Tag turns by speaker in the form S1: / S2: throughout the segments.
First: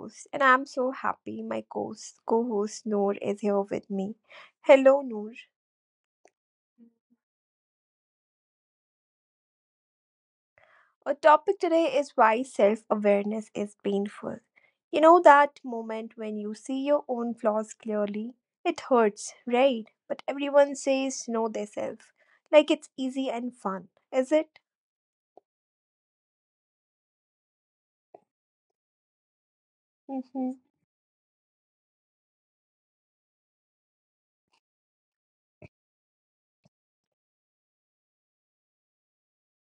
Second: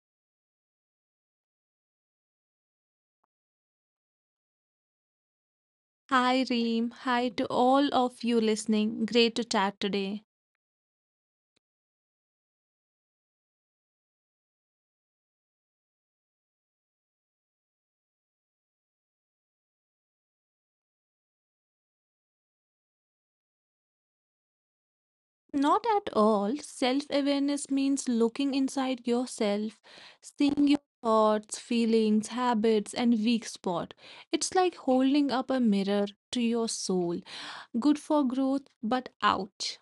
S1: host, and I'm so happy my co-host Noor is here with me. Hello, Noor.
S2: Hi, Reem. Hi to all of you listening. Great to chat today.
S1: Our topic today is why self-awareness is painful. You know that moment when you see your own flaws clearly? It hurts, right? But everyone says know thyself, like it's easy and fun, is it?
S2: Not at all. Self awareness means looking inside yourself,
S1: Mm-hmm.
S2: seeing your thoughts, feelings, habits, and weak spot. It's like holding up a mirror to your soul. Good for growth, but ouch.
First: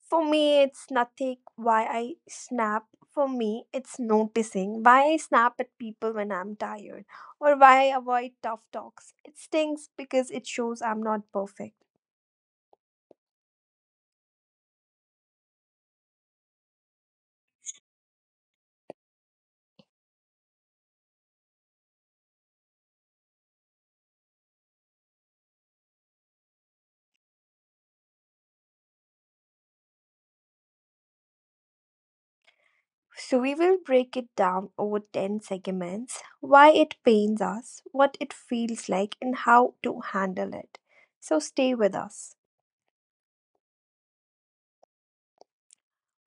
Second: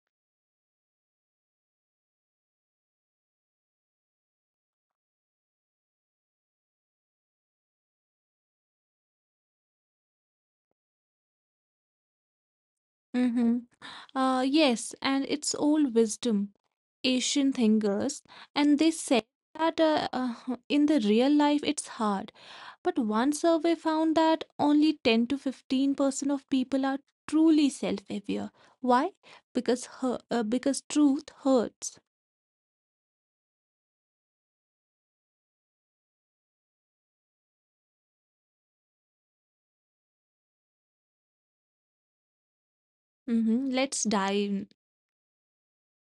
S1: For me, it's nothing why I snap. For me, it's noticing why I snap at people when I'm tired or why I avoid tough talks. It stings because it shows I'm not perfect.
S2: Mm-hmm. Yes, and it's old wisdom, Asian thinkers, and they say that in the real life it's hard. But one survey found that only 10 to 15% of people are truly self aware. Why? Because truth hurts.
S1: So, we will break it down over 10 segments why it pains us, what it feels like, and how to handle it. So, stay with us.
S2: Mhm. Let's dive.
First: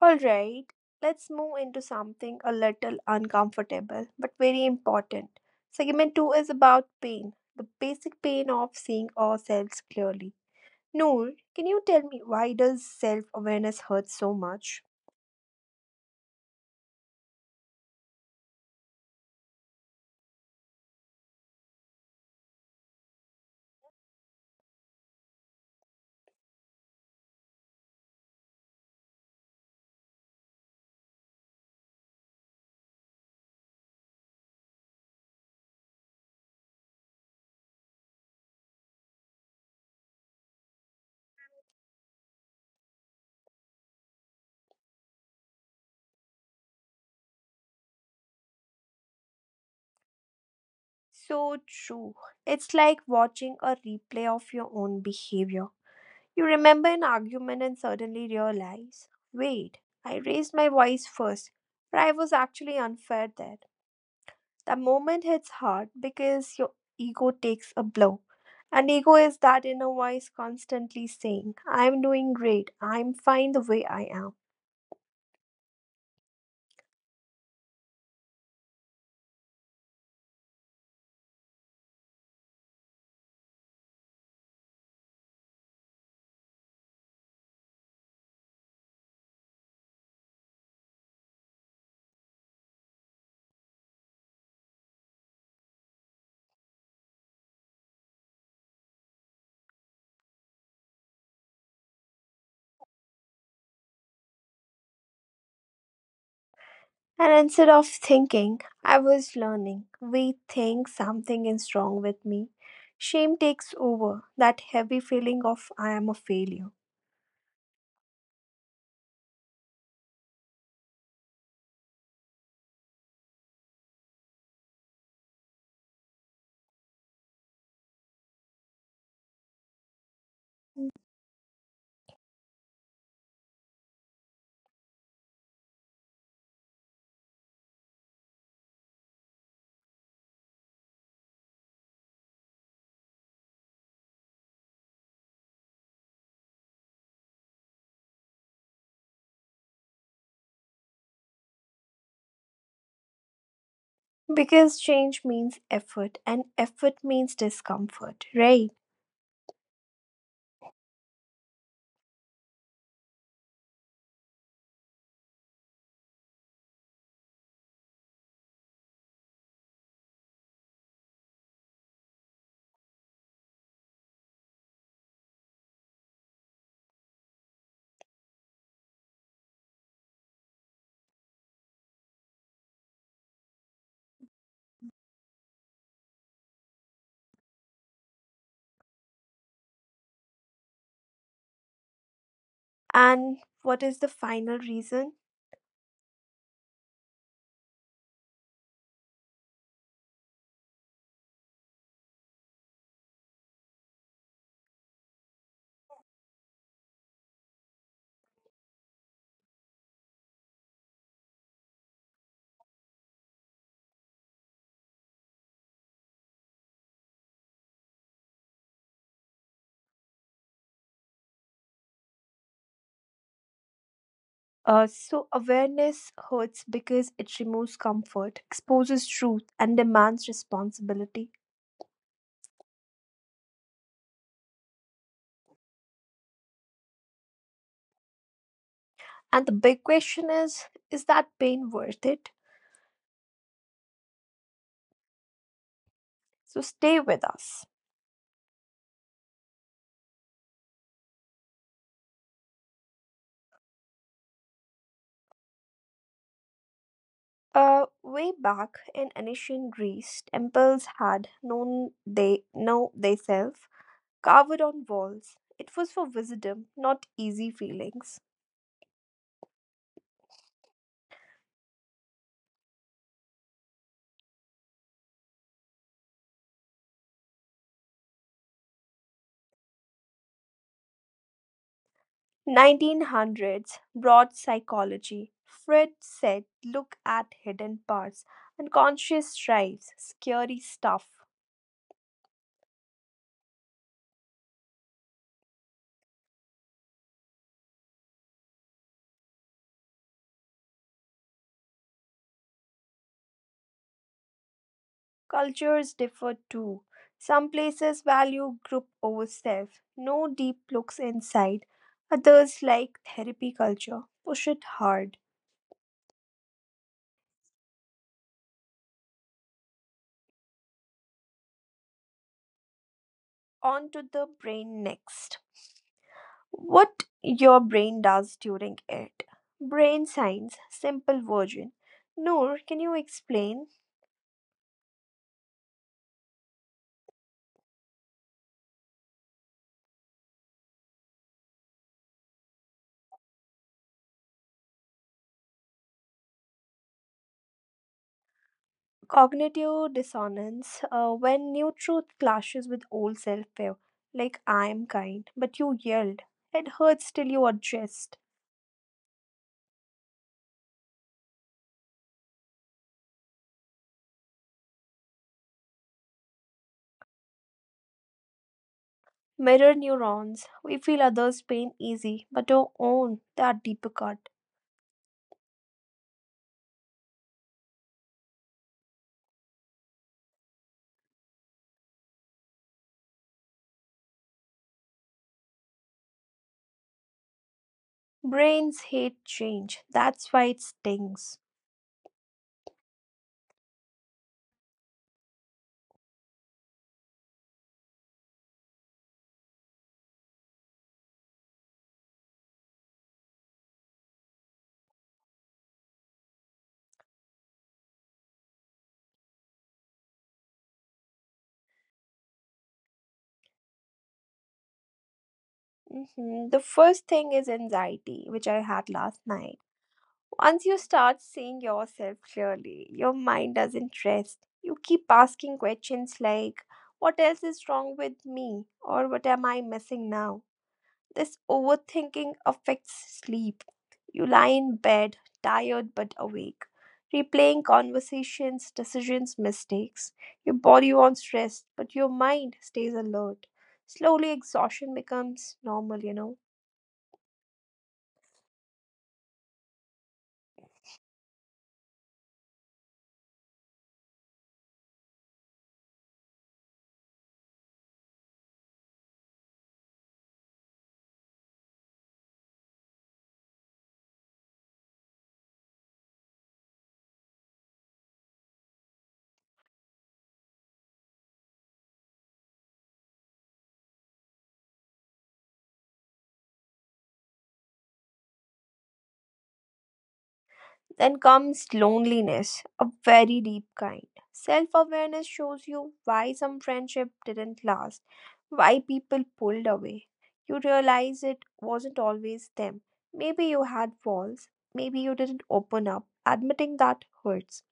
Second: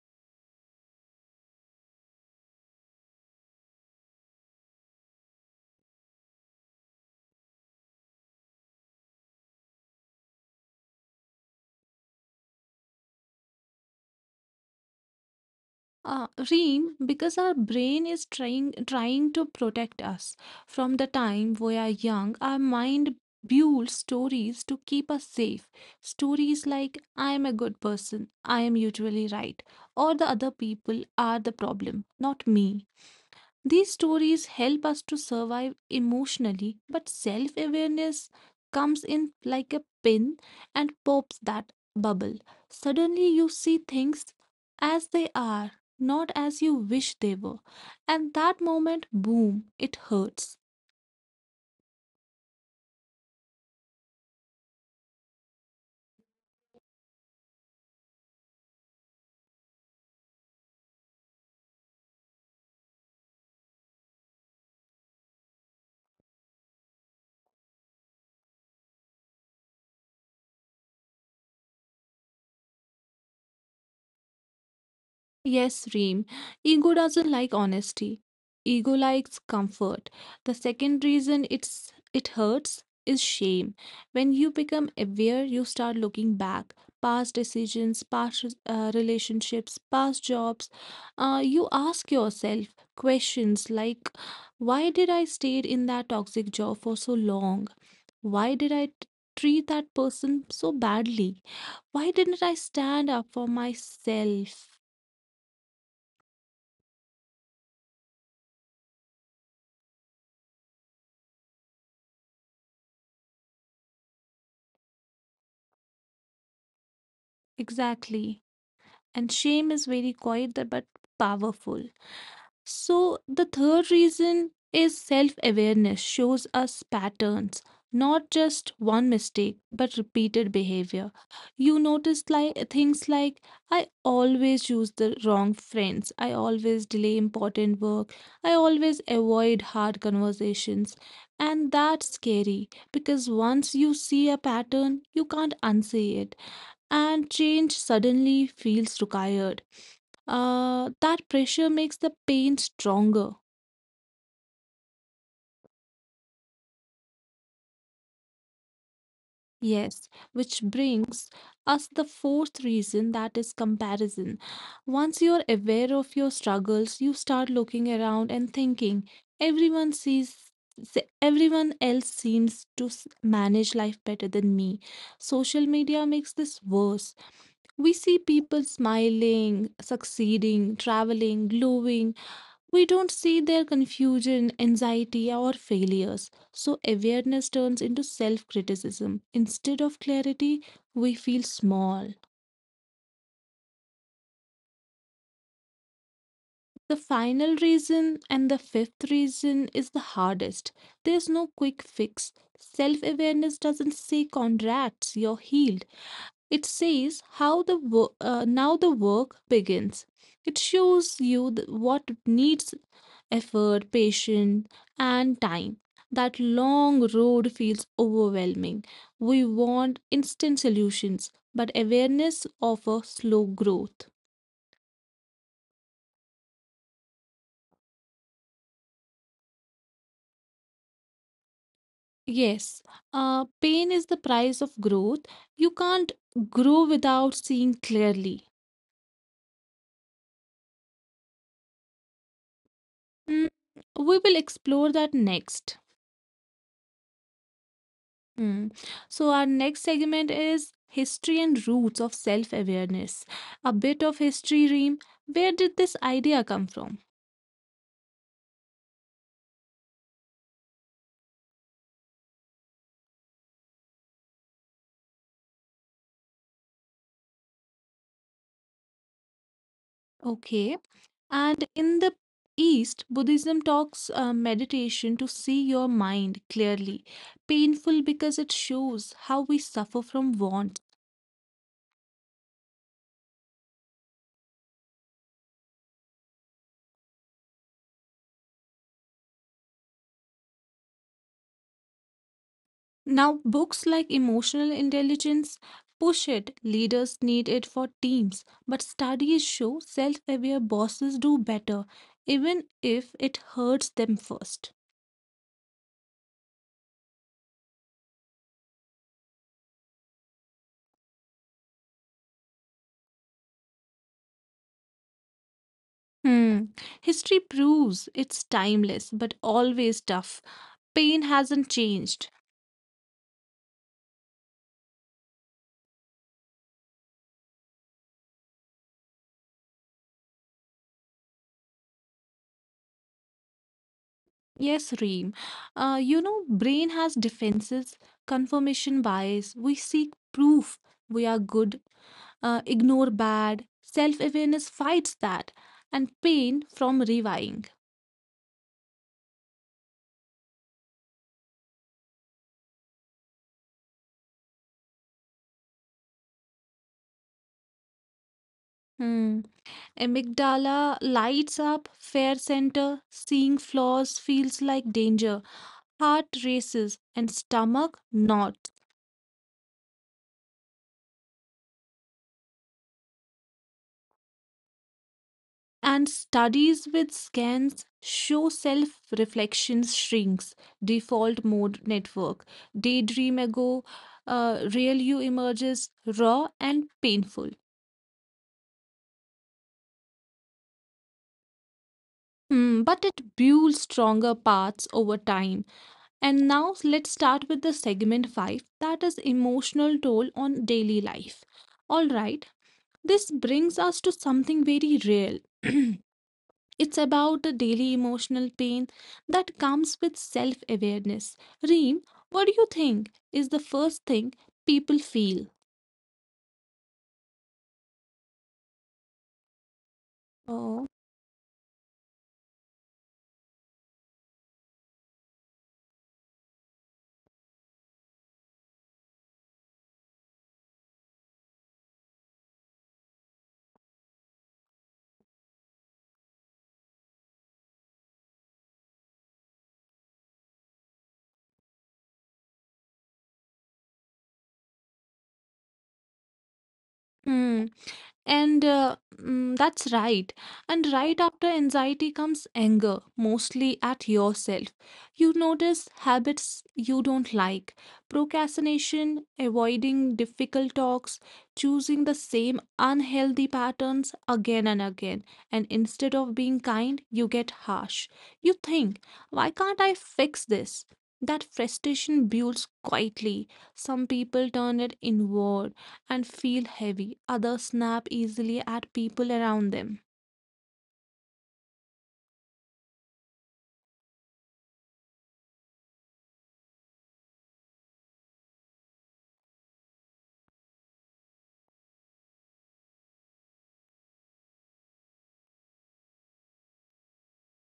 S1: Alright, let's move into something a little uncomfortable but very important. Segment 2 is about pain, the basic pain of seeing ourselves clearly. Noor, can you tell me why does self-awareness hurt so much?
S2: Reem, because our brain is trying to protect us. From the time we are young, our mind builds stories to keep us safe. Stories like "I am a good person," "I am usually right," or "the other people are the problem, not me." These stories help us to survive emotionally, but self awareness comes in like a pin and pops that bubble. Suddenly, you see things as they are, not as you wish they were. And that moment, boom, it hurts.
S1: So true. It's like watching a replay of your own behavior. You remember an argument and suddenly realize, wait, I raised my voice first, but I was actually unfair there. That moment hits hard because your ego takes a blow. And ego is that inner voice constantly saying, I'm doing great, I'm fine the way I am.
S2: Yes, Reem. Ego doesn't like honesty. Ego likes comfort. The second reason it hurts is shame. When you become aware, you start looking back, past decisions, past relationships, past jobs. You ask yourself questions like, why did I stay in that toxic job for so long? Why did I treat that person so badly? Why didn't I stand up for myself?
S1: And instead of thinking, I was learning, we think something is wrong with me. Shame takes over that heavy feeling of I am a failure.
S2: Exactly. And shame is very quiet but powerful. So, the third reason is self awareness shows us patterns, not just one mistake, but repeated behavior. You notice like things like I always choose the wrong friends, I always delay important work, I always avoid hard conversations. And that's scary because once you see a pattern, you can't unsee it, and change suddenly feels required. That pressure makes the pain stronger.
S1: Because change means effort, and effort means discomfort, right?
S2: Yes, which brings us the fourth reason that is comparison. Once you're aware of your struggles, you start looking around and thinking, everyone sees everyone else seems to manage life better than me. Social media makes this worse. We see people smiling, succeeding, traveling, glowing. We don't see their confusion, anxiety, or failures. So, awareness turns into self criticism. Instead of clarity, we feel small.
S1: And what is the final reason?
S2: The final reason and the fifth reason is the hardest. There's no quick fix. Self awareness doesn't say contracts, you're healed. It says now the work begins. It shows you the, what needs effort, patience, and time. That long road feels overwhelming. We want instant solutions, but awareness offers slow growth.
S1: So, awareness hurts because it removes comfort, exposes truth, and demands responsibility.
S2: Yes, pain is the price of growth. You can't grow without seeing clearly.
S1: And the big question is that pain worth it?
S2: Mm, we will explore that next.
S1: So, stay with us.
S2: Mm. So, our next segment is History and Roots of Self Awareness. A bit of history, Reem. Where did this idea come from?
S1: Way back in ancient Greece, temples had known they know themselves carved on walls. It was for wisdom, not easy feelings.
S2: Okay. And in the East, Buddhism talks meditation to see your mind clearly. Painful because it shows how we suffer from wants.
S1: 1900s brought psychology. Fred said, "Look at hidden parts, unconscious drives, scary stuff."
S2: Now, books like Emotional Intelligence push it. Leaders need it for teams. But studies show self aware bosses do better, even if it hurts them first.
S1: Cultures differ too. Some places value group over self, no deep looks inside. Others like therapy culture, push it hard.
S2: Hmm. History proves it's timeless, but always tough. Pain hasn't changed.
S1: On to the brain next. What your brain does during it. Brain science, simple version. Noor, can you explain
S2: Yes, Reem. You know, brain has defenses, confirmation bias. We seek proof we are good, ignore bad. Self-awareness fights that, and pain from rewiring.
S1: cognitive dissonance when new truth clashes with old self fear? Like, I am kind, but you yelled. It hurts till you adjust.
S2: Hmm. Amygdala lights up, fair center, seeing flaws feels like danger. Heart races and stomach knots.
S1: Mirror neurons. We feel others' pain easy, but our own, that deeper cut.
S2: And studies with scans show self reflection shrinks, default mode network, daydream ago, real you emerges raw and painful.
S1: Brains hate change. That's why it stings.
S2: Hmm, but it builds stronger paths over time. And now let's start with the segment 5 that is emotional toll on daily life. All right, this brings us to something very real. It's about the daily emotional pain that comes with self awareness. Reem, what do you think is the first thing people feel?
S1: Mhm. The first thing is anxiety, which I had last night. Once you start seeing yourself clearly, your mind doesn't rest. You keep asking questions like, what else is wrong with me? Or what am I missing now? This overthinking affects sleep. You lie in bed, tired but awake, replaying conversations, decisions, mistakes. Your body wants rest, but your mind stays alert. Slowly, exhaustion becomes normal, you know.
S2: Mm. And that's right. And right after anxiety comes anger, mostly at yourself. You notice habits you don't like, procrastination, avoiding difficult talks, choosing the same unhealthy patterns again and again. And instead of being kind, you get harsh. You think, why can't I fix this? That frustration builds quietly. Some people turn it inward and feel heavy. Others snap easily at people around them.
S1: Then comes loneliness, a very deep kind. Self awareness shows you why some friendship didn't last, why people pulled away. You realize it wasn't always them. Maybe you had walls, maybe you didn't open up. Admitting that hurts.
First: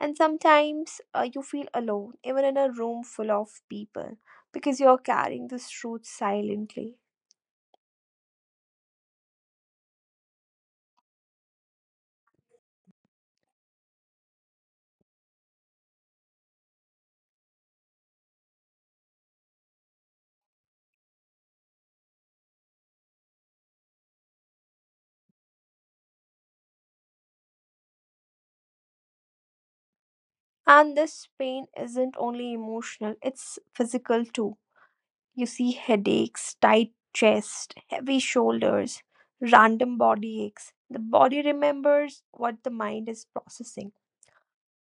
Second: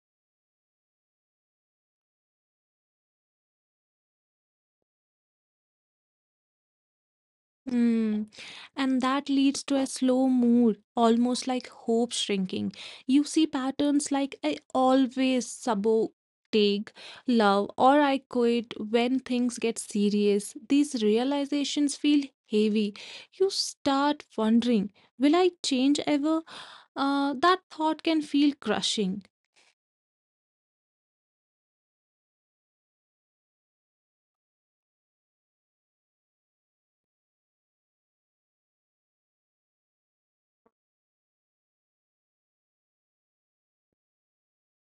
S1: And sometimes you feel alone, even in a room full of people, because you're carrying this truth silently.
S2: Mm. And that leads to a slow mood, almost like hope shrinking. You see patterns like I always sabotage love or I quit when things get serious. These realizations feel heavy. You start wondering, will I change ever? That thought can feel crushing.
S1: And this pain isn't only emotional, it's physical too. You see headaches, tight chest, heavy shoulders, random body aches. The body remembers what the mind is processing.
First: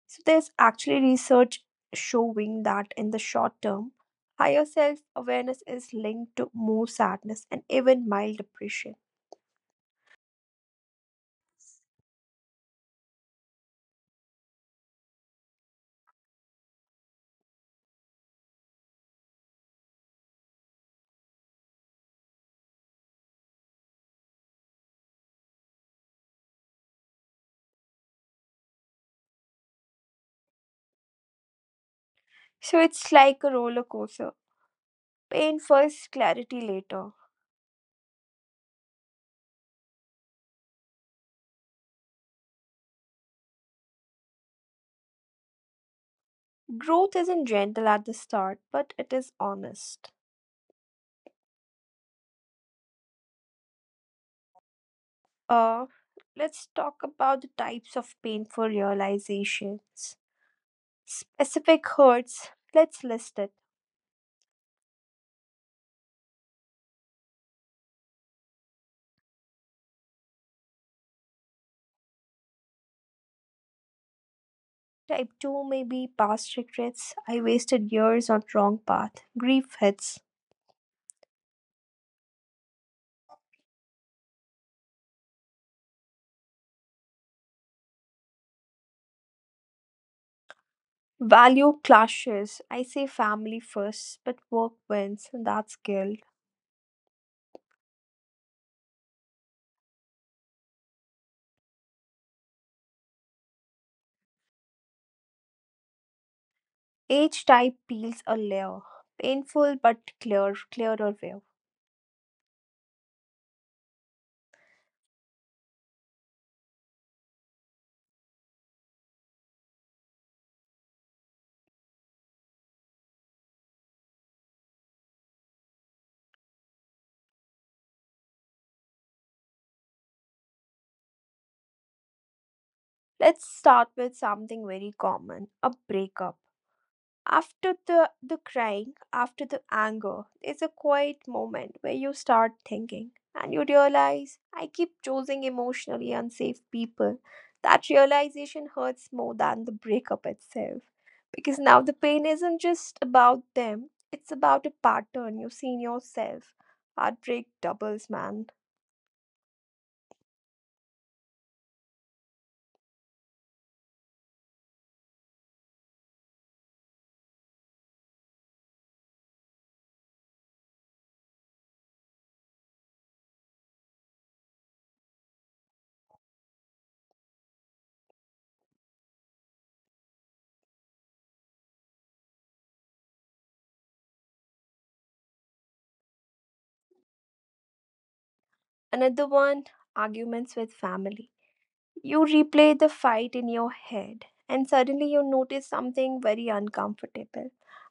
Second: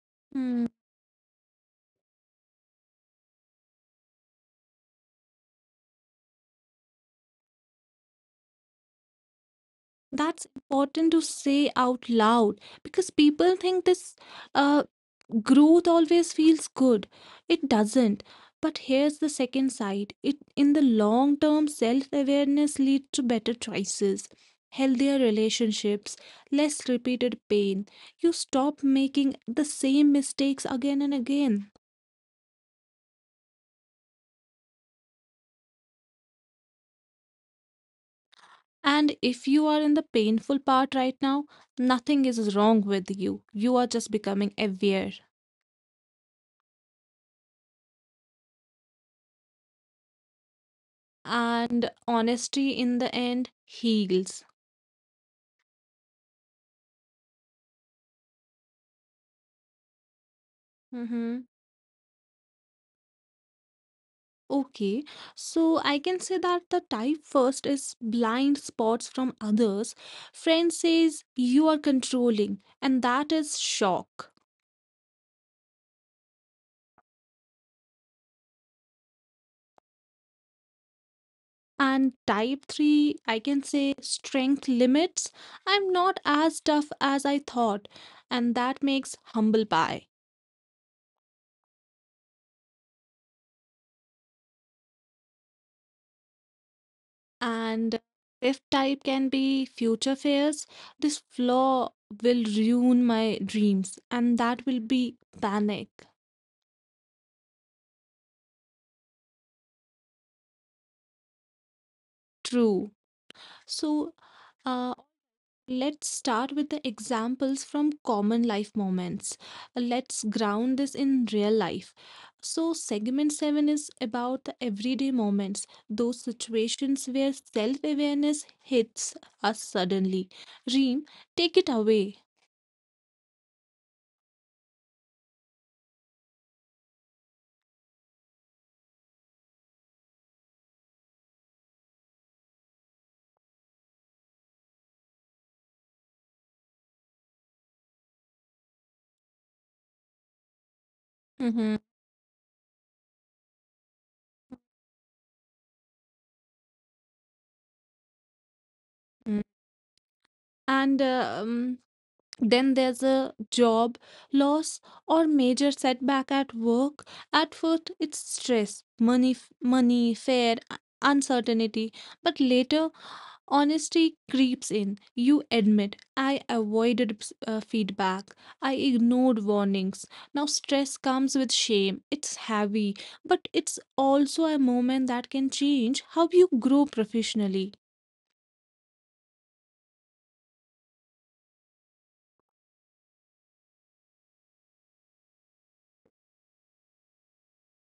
S1: So there's
S2: Hmm.
S1: actually research showing that in the short term, higher self-awareness is linked to more sadness and even mild depression.
S2: That's important to say out loud because people think this uh, growth always feels good. It doesn't. But here's the second side. It in the long term, self-awareness leads to better choices, healthier relationships, less repeated pain. You stop making the same mistakes again and again.
S1: So it's like a roller coaster. Pain first, clarity later.
S2: And if you are in the painful part right now, nothing is wrong with you. You are just becoming aware.
S1: Growth isn't gentle at the start, but it is honest.
S2: And honesty in the end heals.
S1: Uh, let's talk about the types of painful realizations.
S2: Hmm.
S1: Specific hurts, let's list it.
S2: Okay, so I can say that the type first is blind spots from others. Friend says you are controlling, and that is shock.
S1: Type 2 may be past regrets. I wasted years on wrong path. Grief hits.
S2: And type three, I can say strength limits. I'm not as tough as I thought, and that makes humble pie.
S1: Value clashes. I say family first, but work wins, and that's guilt.
S2: And fifth type can be future fears. This flaw will ruin my dreams, and that will be panic.
S1: Each type peels a layer. Painful but clear, clearer view.
S2: True. So, uh, let's start with the examples from common life moments. Let's ground this in real life. So, segment 7 is about the everyday moments, those situations where self awareness hits us suddenly. Reem, take it away.
S1: Let's start with something very common a breakup. After the crying, after the anger, there's a quiet moment where you start thinking, and you realize I keep choosing emotionally unsafe people. That realization hurts more than the breakup itself, because
S2: Mm-hmm.
S1: now the pain isn't just about them, it's about a pattern you see in yourself. Heartbreak doubles, man.
S2: And then there's a job loss or major setback at work. At first it's stress, money fear, uncertainty. But later honesty creeps in. You admit I avoided feedback, I ignored warnings. Now stress comes with shame. It's heavy, but it's also a moment that can change how you grow professionally.
S1: Another one, arguments with family. You replay the fight in your head, and suddenly you notice something very uncomfortable.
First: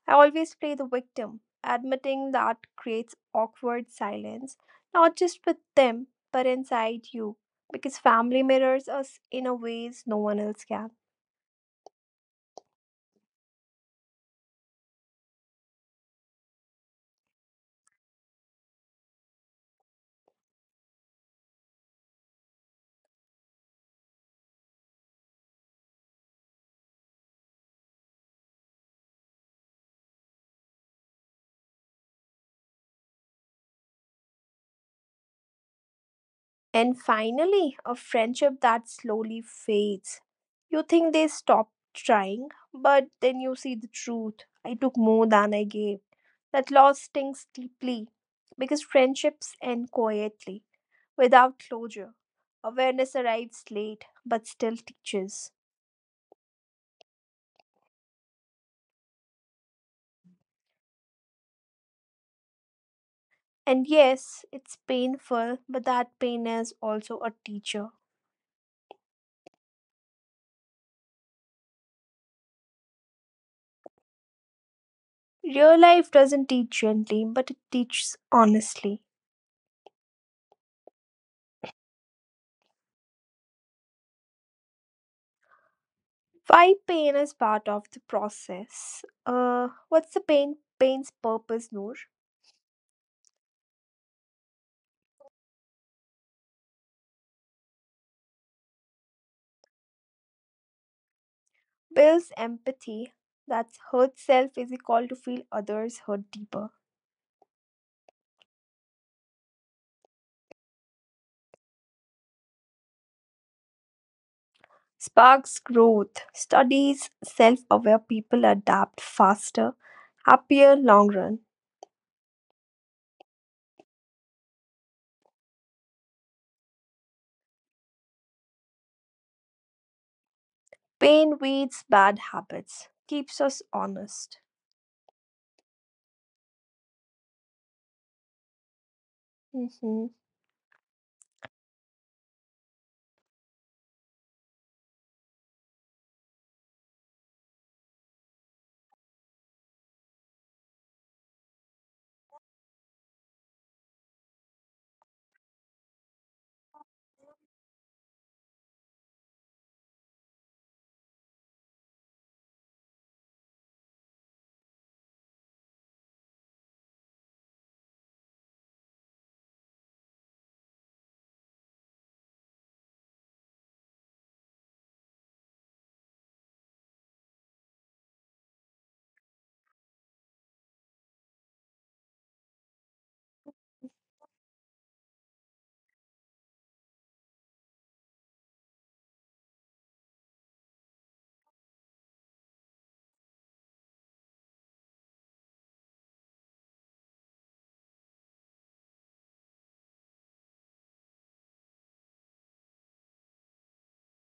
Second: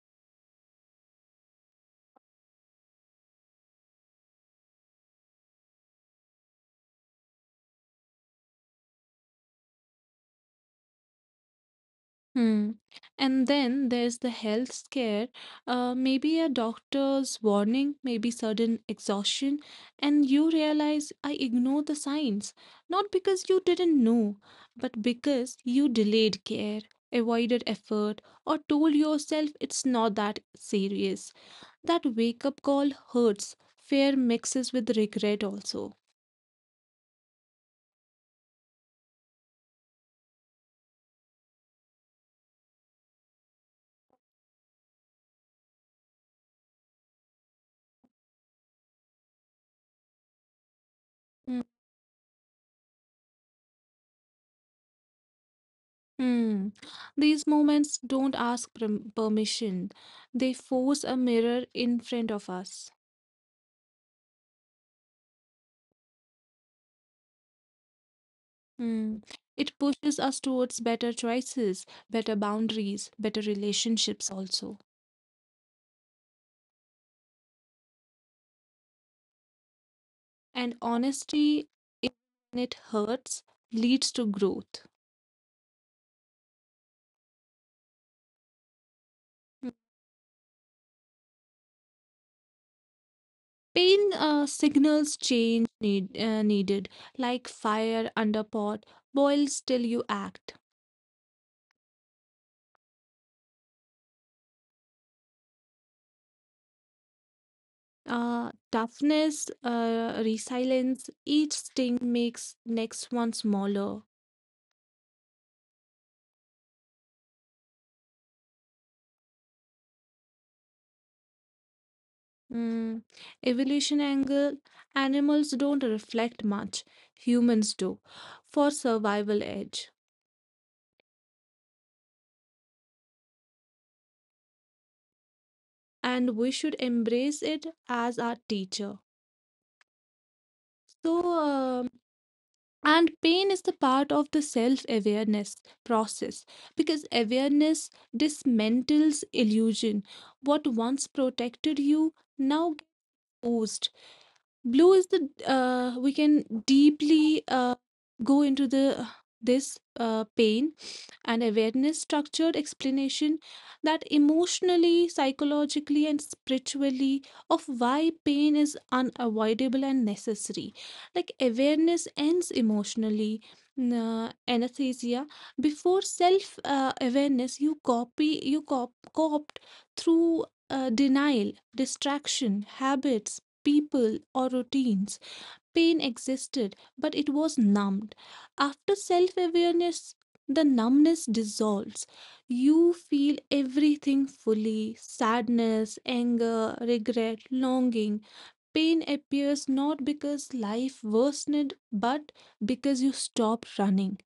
S1: I always play the victim, admitting that creates awkward silence, not just with them, but inside you, because family mirrors us in a ways no one else can.
S2: Hmm. And then there's the health scare, maybe a doctor's warning, maybe sudden exhaustion, and you realize I ignore the signs, not because you didn't know, but because you delayed care, avoided effort, or told yourself it's not that serious. That wake up call hurts. Fear mixes with regret also.
S1: And finally, a friendship that slowly fades. You think they stopped trying, but then you see the truth. I took more than I gave. That loss stings deeply because friendships end quietly, without
S2: Hmm.
S1: closure. Awareness arrives late, but still teaches.
S2: Hmm. These moments don't ask permission. They force a mirror in front of us.
S1: And yes, it's painful, but that pain is also a teacher.
S2: Hmm. It pushes us towards better choices, better boundaries, better relationships also.
S1: Real life doesn't teach gently, but it teaches honestly.
S2: And honesty, even when it hurts, leads to growth.
S1: Why pain is part of the process.
S2: Hmm.
S1: What's the pain? Pain's purpose, Noor,
S2: Pain signals change needed, like fire under pot, boils till you act.
S1: builds empathy. That's hurt self is equal to feel others hurt deeper.
S2: Toughness, resilience, each sting makes next one smaller.
S1: Sparks growth. Studies self-aware people adapt faster, happier long run.
S2: Mm. Evolution angle, animals don't reflect much, humans do, for survival edge.
S1: Pain weeds bad habits. Keeps us honest.
S2: And we should embrace it as our teacher.
S1: Mhm.
S2: So, And pain is the part of the self awareness process because awareness dismantles illusion. What once protected you now gets. Blue is the we can deeply go into the this pain and awareness structured explanation that emotionally, psychologically, and spiritually of why pain is unavoidable and necessary. Like awareness ends emotionally. Anesthesia, before self awareness, you copy you cop- copt through denial, distraction, habits, people, or routines. Pain existed, but it was numbed. After self awareness, the numbness dissolves. You feel everything fully: sadness, anger, regret, longing. Pain appears not because life worsened, but because you stopped running.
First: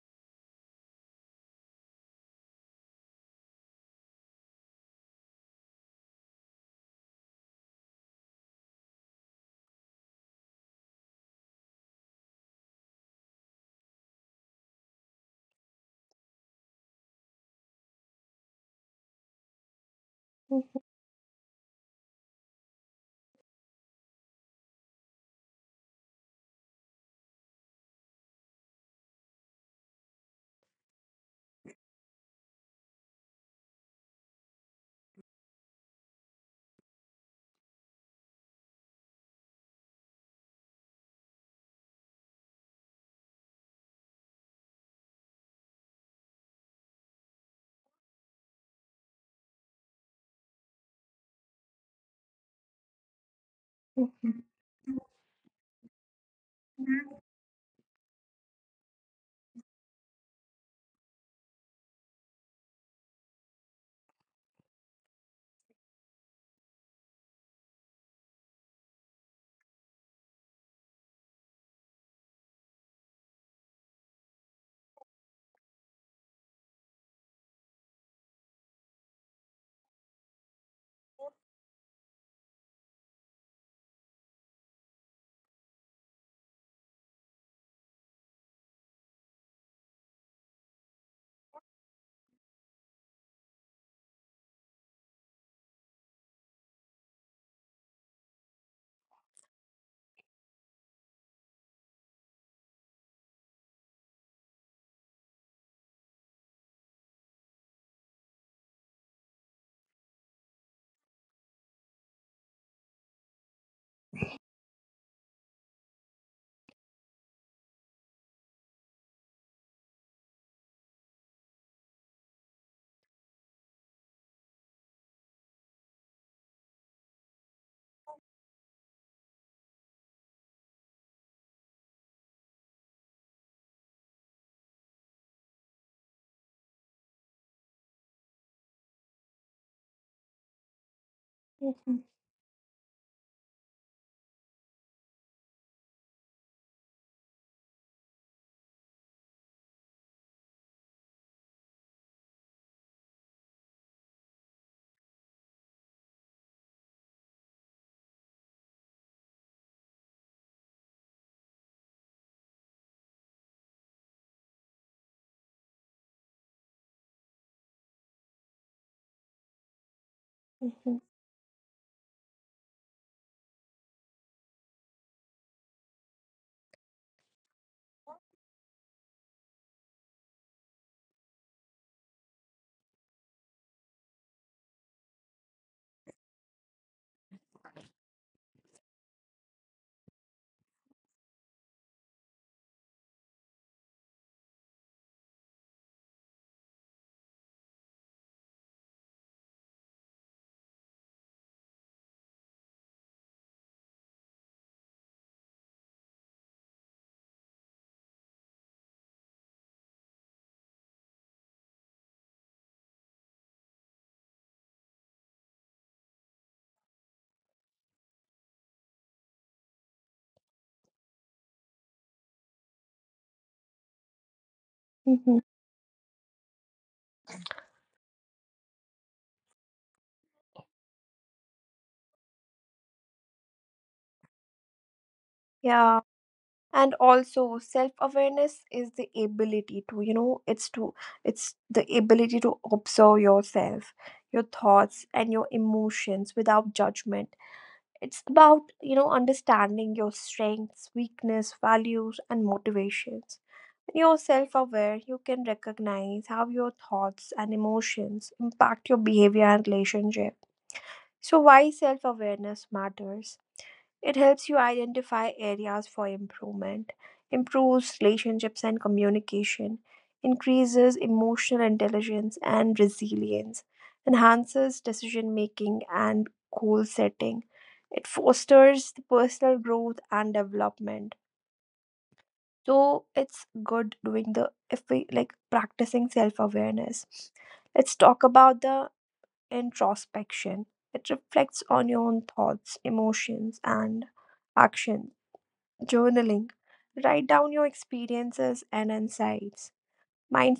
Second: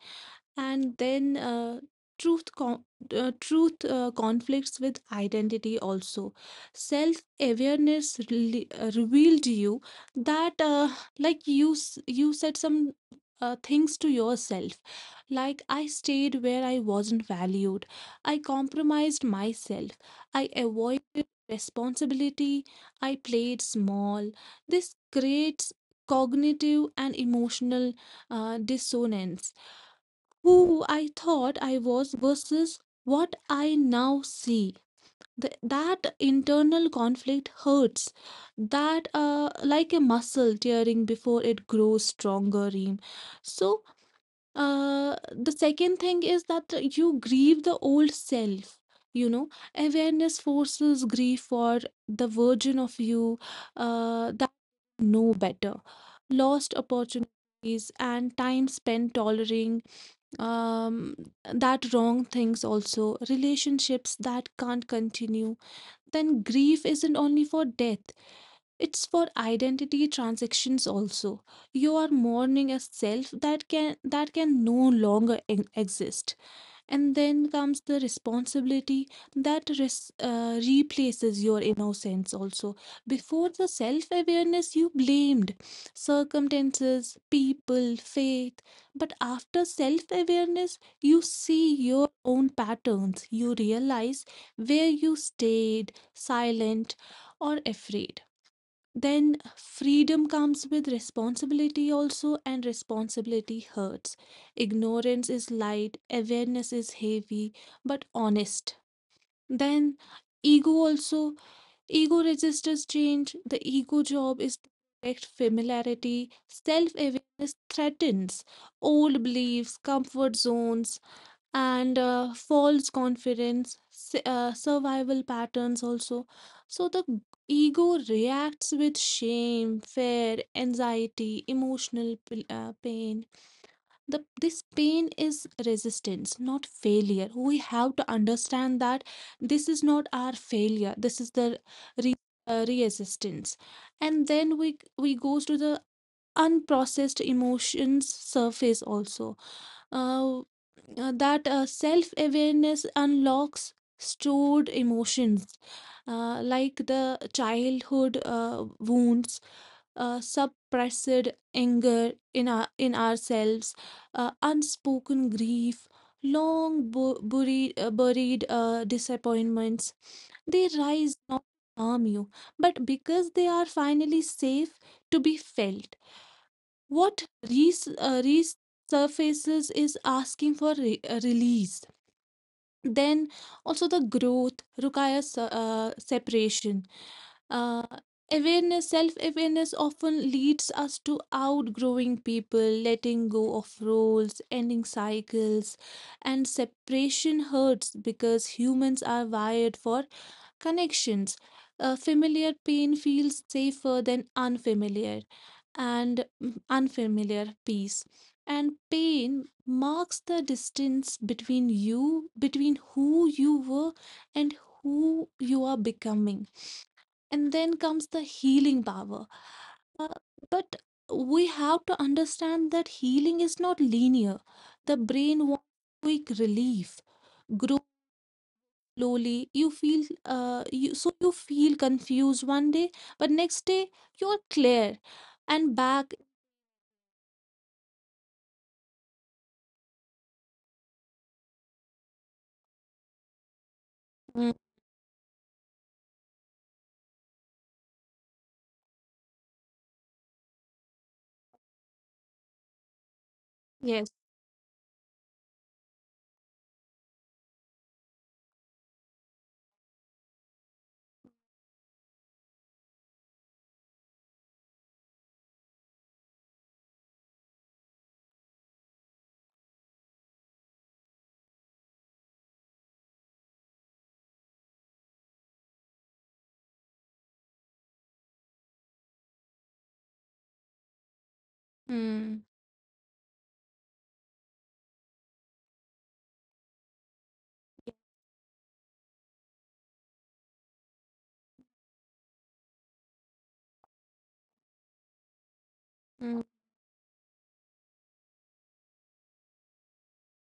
S2: And then truth con- truth conflicts with identity also. Self awareness really, revealed you that you said some things to yourself like I stayed where I wasn't valued, I compromised myself, I
S1: 嗯哼
S2: avoided responsibility, I played small. This creates cognitive and emotional dissonance, who I thought I was versus what I now see. That internal conflict hurts. That, like a muscle tearing before it grows stronger, Reem. So, the second thing is that you grieve the old self. You know, awareness forces grief for the version of you
S1: 嗯 哼
S2: that
S1: 嗯
S2: know better, lost
S1: 哼
S2: opportunities, and time spent tolerating um, that wrong things also, relationships that can't continue. Then grief isn't only for death, it's for identity transactions also. You are mourning a self that can no longer exist. And then comes the responsibility that replaces your innocence also. Before the self awareness, you blamed circumstances, people, faith, but after self awareness you see your own patterns. You realize where you stayed silent or afraid. Then freedom comes with responsibility also, and responsibility hurts. Ignorance is light, awareness is heavy, but honest. Then ego also, ego registers change. The ego job is to protect familiarity. Self awareness threatens old beliefs, comfort zones, and false confidence, survival patterns also. So ego reacts with shame, fear, anxiety, emotional pain. The this pain is resistance, not failure. We have to understand that this is not our failure. This is the
S1: 嗯哼
S2: re- resistance. And then we goes to the unprocessed emotions surface also. Uh, that Self awareness unlocks stored emotions, like the childhood wounds, suppressed anger in ourselves, unspoken grief, long buried disappointments. They
S1: 嗯哼
S2: rise not to harm you, but because they are finally safe to be felt. What resurfaces is asking for release. Then also the growth requires separation. Uh, Self-awareness often leads us to outgrowing people, letting go of roles, ending cycles, and separation hurts because humans are wired for connections. A familiar pain feels safer than unfamiliar, and unfamiliar peace. And pain marks the distance between you, between who you were and who you are becoming. And then comes the healing power. Uh, but we have to understand that healing is not linear. The
S1: Mhm.
S2: brain wants quick relief. Slowly you feel you so you feel confused one day, but next day you're clear and
S1: Yeah,
S2: back.
S1: and also self-awareness is the ability to, you know, it's to it's the ability to observe yourself, your
S2: Mm,
S1: thoughts and your emotions without judgment. It's about, you know, understanding your strengths, weakness, values and motivations.
S2: yes.
S1: You're self aware, you can recognize how your thoughts and emotions impact your behavior and relationship. So, why self awareness matters? It helps you identify areas for improvement, improves relationships and communication, increases emotional intelligence and resilience, enhances decision making and goal setting. It fosters the personal growth and development,
S2: Mm,
S1: so it's good doing the if we like practicing self awareness. Let's talk about the introspection. It reflects on your own thoughts, emotions, and action.
S2: mm,
S1: Journaling. Write down your experiences and insights.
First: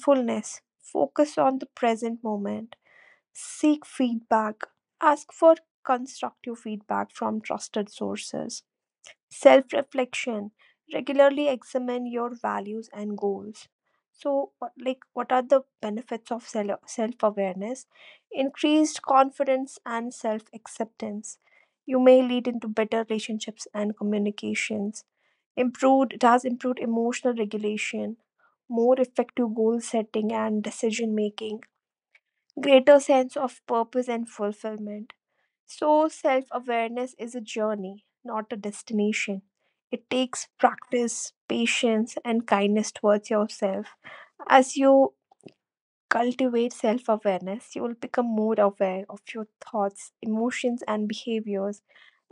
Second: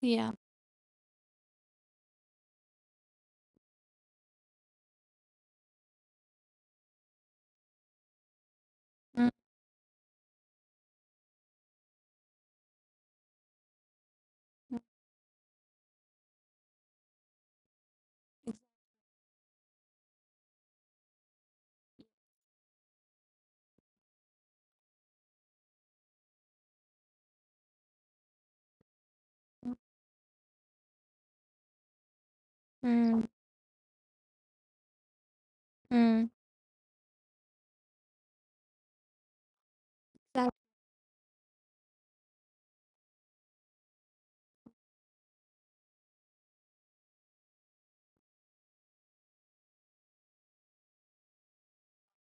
S2: yeah.
S1: Focus on the present moment. Seek feedback. Ask for constructive feedback from trusted sources.
S2: Mm,
S1: Self reflection, regularly examine your values and goals. So what-
S2: mm,
S1: like what are the benefits of self awareness? Increased confidence and self acceptance, you may lead into better relationships and communications, improved it has improved emotional regulation, more effective
S2: mm,
S1: goal setting and decision making, greater
S2: mm,
S1: sense of purpose and fulfillment. So,
S2: mm,
S1: self awareness is a journey, not a destination. It takes
S2: that,
S1: practice, patience, and kindness towards yourself. As you cultivate self awareness, you will become more aware of your thoughts, emotions, and behaviors,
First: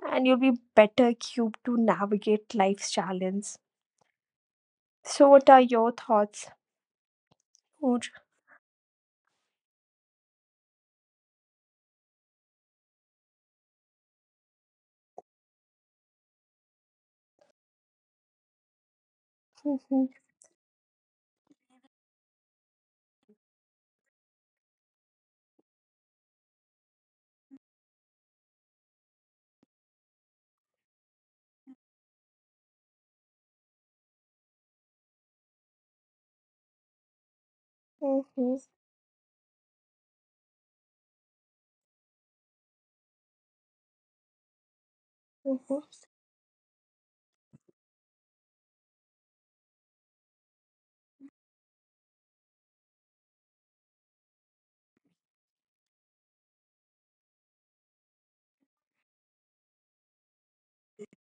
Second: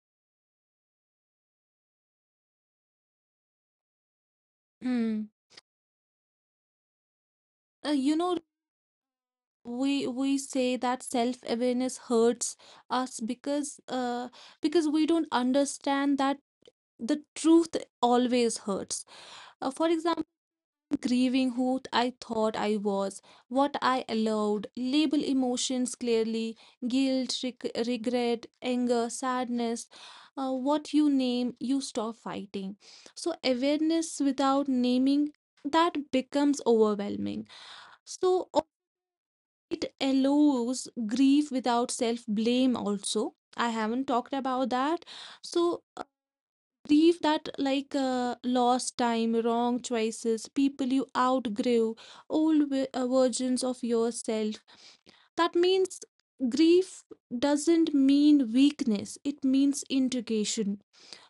S1: and you'll be better equipped to navigate life's challenges.
S2: mm.
S1: So, what are your thoughts? Noor?
S2: You know, we say that self awareness hurts us because we don't understand that the truth always hurts. For example, grieving who I thought I was, what I allowed, label emotions clearly: guilt, regret, anger, sadness. What you name, you stop fighting. So, awareness without naming that becomes overwhelming. So,
S1: Mhm,
S2: it allows grief without self blame, also. I haven't talked about that.
S1: mhm,
S2: So, grief that like lost time, wrong choices, people you outgrew, old versions of yourself, that means grief doesn't mean weakness, it means integration.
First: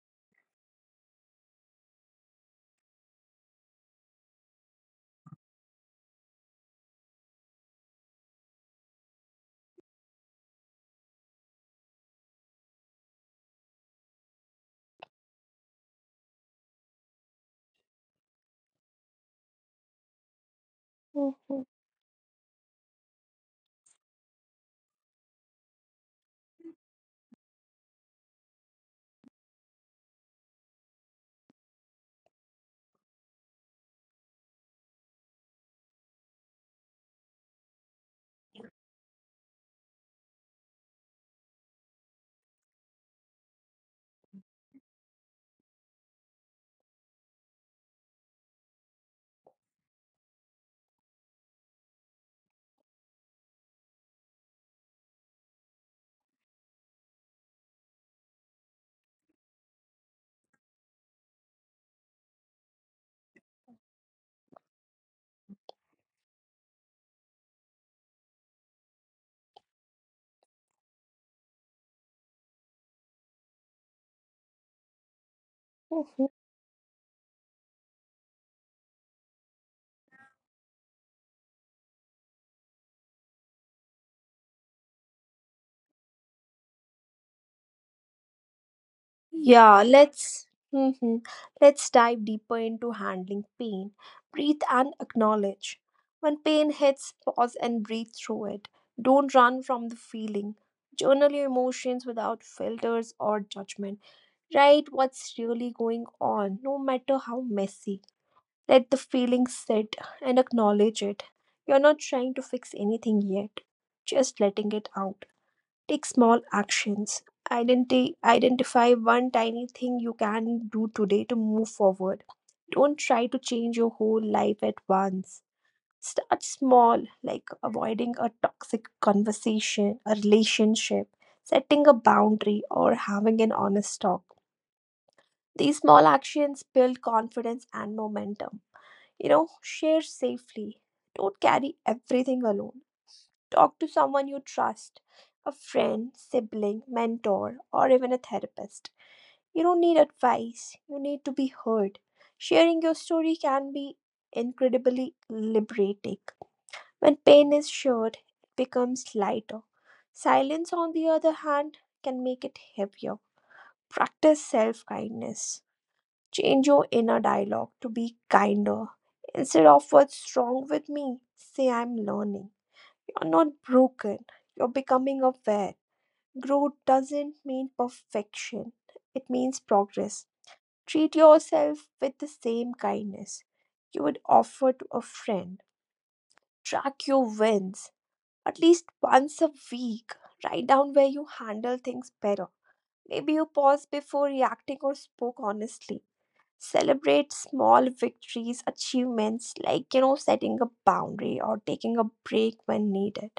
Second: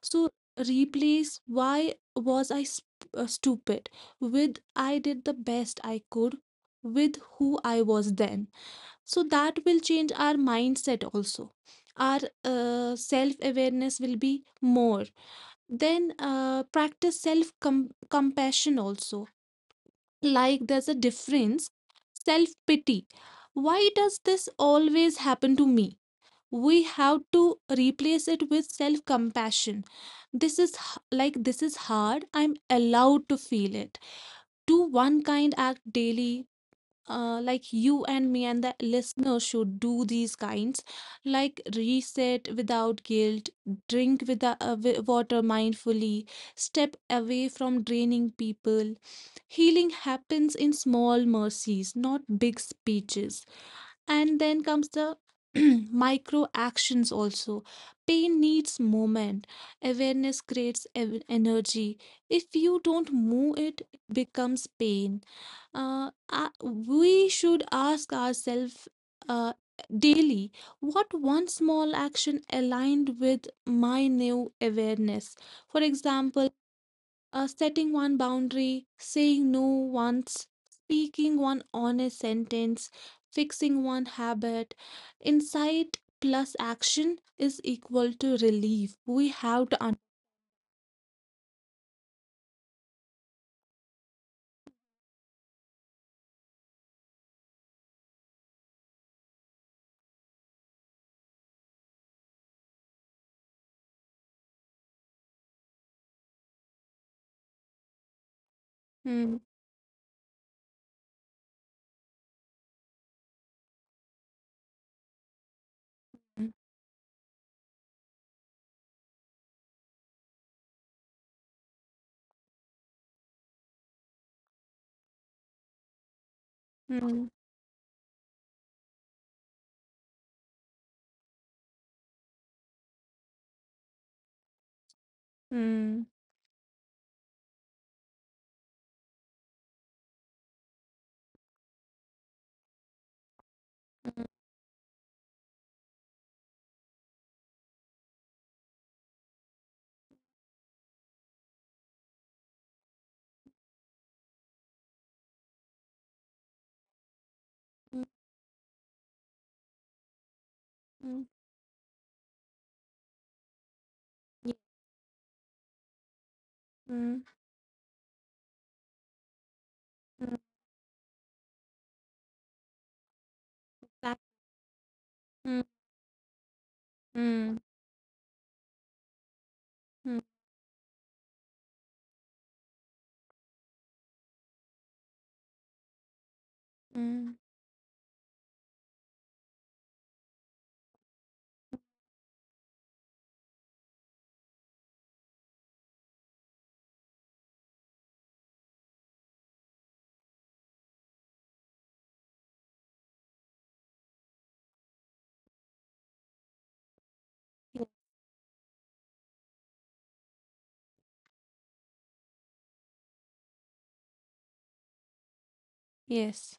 S2: So replace why was I stupid with I did the best I could with who I was then. So that will change our mindset also. Our self awareness will be more. Then practice self compassion also. Like there's a
S1: mhm.
S2: difference. Self pity. Why does this always happen to me? We have to replace it with self compassion. This is this is hard. I'm allowed to feel it. Do one kind act daily, like you and me and the listener should do these kinds, like reset without guilt, drink with the water mindfully, step away from draining people. Healing happens in small mercies, not big speeches. And then comes the micro actions also. Pain needs movement. Awareness creates energy. If you don't move it, it becomes pain. We should ask ourselves uh, daily, what one small action aligned with my new awareness. For example, setting one boundary, saying no once, speaking one honest sentence, fixing one habit. Insight plus action is equal to relief. We have
S1: Yeah,
S2: to. Un-
S1: let's Mhm. Let's dive deeper into handling pain. Breathe and acknowledge. When pain hits, pause and breathe through it. Don't run from the feeling. Journal your emotions without filters or judgment. Write what's really going on, no matter how messy. Let the
S2: Hmm,
S1: feeling sit and acknowledge it. You're not trying to fix anything yet, just letting it out. Take small actions. Identify one tiny thing you can do today to move forward. Don't try to change your whole life at once. Start
S2: hmm,
S1: small, like avoiding a toxic conversation, a relationship, setting a boundary, or having an honest talk.
S2: hmm,
S1: These small actions build confidence and momentum. You know, share safely. Don't carry everything alone. Talk to someone you trust, a friend, sibling, mentor, or even a therapist. You don't need advice, you need to be heard. Sharing your story can be incredibly liberating. When pain is shared, it becomes lighter. Silence,
S2: hmm,
S1: on the other hand, can make it heavier.
S2: hmm, hmm, yeah,
S1: Practice self kindness. Change
S2: hmm,
S1: your inner dialogue to be kinder. Instead of
S2: hmm,
S1: what's wrong with me, say I'm learning. You're not
S2: that-
S1: broken, you're
S2: hmm,
S1: becoming aware. Growth
S2: hmm.
S1: doesn't mean perfection, it means
S2: Mm,
S1: progress. Treat yourself with the same kindness you would offer to a friend.
S2: mm.
S1: Track your wins at least once a week. Write down where you handle things better. Maybe you paused before reacting or spoke honestly. Celebrate small victories, achievements like, you know, setting a boundary or taking a break when needed.
S2: Yes.